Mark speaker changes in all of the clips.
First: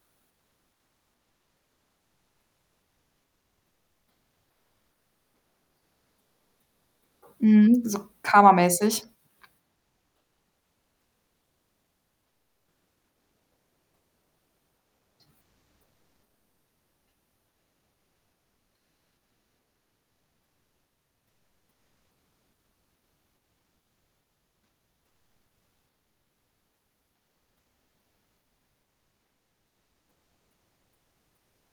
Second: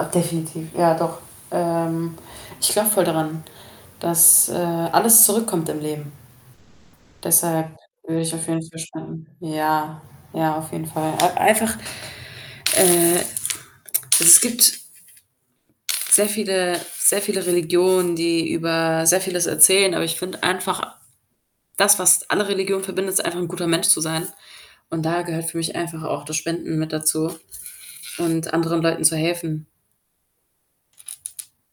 Speaker 1: Ach, definitiv, ja, doch. Ähm, ich glaube voll daran, dass, äh, alles zurückkommt im Leben. Deshalb
Speaker 2: Mhm, so
Speaker 1: würde ich auf jeden Fall
Speaker 2: karma-mäßig?
Speaker 1: spenden. Ja, ja, auf jeden Fall. Ei einfach äh, es gibt sehr viele sehr viele Religionen, die über sehr Vieles erzählen, aber ich finde einfach das, was alle Religionen verbindet, ist einfach 'n guter Mensch zu sein. Und da gehört für mich einfach auch das Spenden mit dazu und anderen Leuten zu helfen.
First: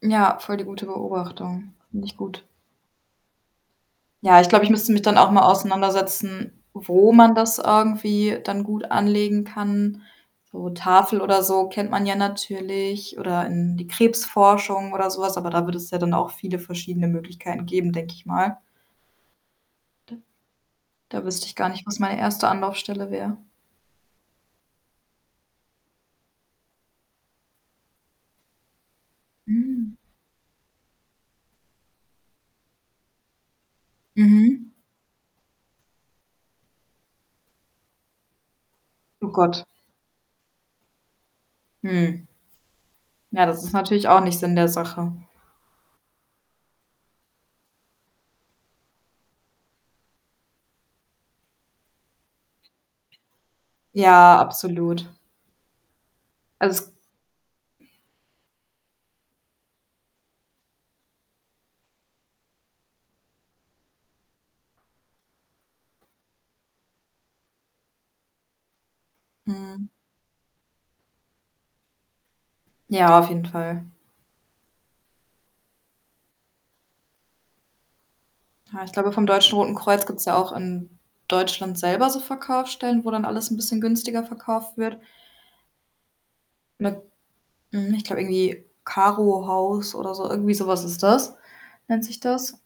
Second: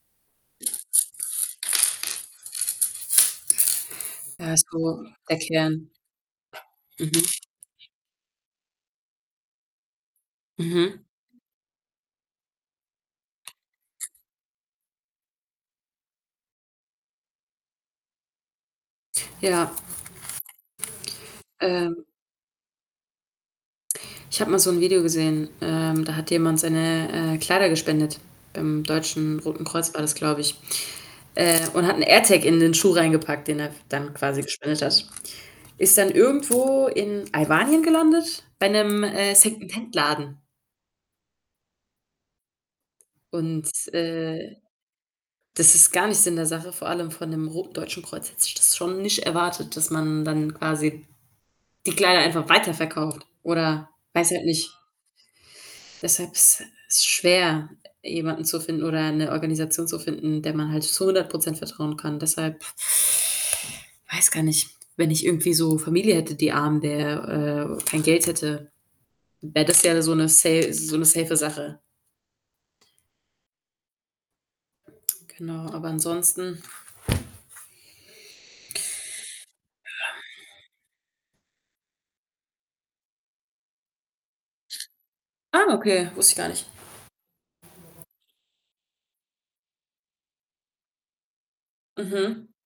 Speaker 2: Ja, voll die gute Beobachtung. Finde ich gut. Ja, ich
Speaker 1: Ja,
Speaker 2: glaube, ich müsste mich
Speaker 1: so
Speaker 2: dann auch mal
Speaker 1: erklären.
Speaker 2: auseinandersetzen,
Speaker 1: Mhm.
Speaker 2: wo man das irgendwie dann gut anlegen kann. So
Speaker 1: Mhm.
Speaker 2: Tafel oder so kennt man ja natürlich oder in die Krebsforschung oder so was, aber da wird es ja dann auch viele verschiedene Möglichkeiten geben, denke ich mal.
Speaker 1: Ja.
Speaker 2: D da wüsste ich gar nicht, was
Speaker 1: Ähm.
Speaker 2: meine 1. Anlaufstelle wäre.
Speaker 1: Ich habe mal so 'n Video gesehen, ähm, da hat jemand seine, äh, Kleider gespendet, beim Deutschen Roten Kreuz
Speaker 2: Hm.
Speaker 1: war das, glaube ich, äh, und hat 'n Airtag in den Schuh reingepackt, den er f dann quasi
Speaker 2: Mhm.
Speaker 1: gespendet hat. Ist dann irgendwo in Albanien gelandet bei 'nem,
Speaker 2: Oh
Speaker 1: äh,
Speaker 2: Gott.
Speaker 1: Secondhandladen.
Speaker 2: Hm. Ja, das
Speaker 1: Und,
Speaker 2: ist natürlich auch nicht Sinn
Speaker 1: äh,
Speaker 2: der Sache.
Speaker 1: das ist gar nicht Sinn der in der Sache, vor allem von 'nem ro Deutschen Kreuz hätte ich das schon nicht erwartet, dass man dann quasi die Kleider einfach weiterverkauft oder weiß
Speaker 2: Ja,
Speaker 1: halt nicht
Speaker 2: absolut.
Speaker 1: Deshalb is
Speaker 2: Also, es
Speaker 1: ist schwer, jemanden zu finden oder 'ne Organisation zu finden, der man halt zu 100 % vertrauen kann. Deshalb weiß gar nicht, wenn ich irgendwie so Familie hätte, die arm wäre, äh, kein Geld hätte, wäre das
Speaker 2: Mhm.
Speaker 1: ja so 'ne se so 'ne save Sache.
Speaker 2: Ja, auf jeden Fall.
Speaker 1: Genau, aber ansonsten
Speaker 2: Ja, ich glaube, vom Deutschen Roten Kreuz gibt's ja auch in Deutschland selber so Verkaufsstellen, wo dann alles 'n bisschen günstiger verkauft wird.
Speaker 1: Ah, okay, wusste ich gar nicht.
Speaker 2: Mi mhm, ich glaube irgendwie Caro Haus oder so. Irgendwie so was ist das nennt sich
Speaker 1: Mhm.
Speaker 2: das.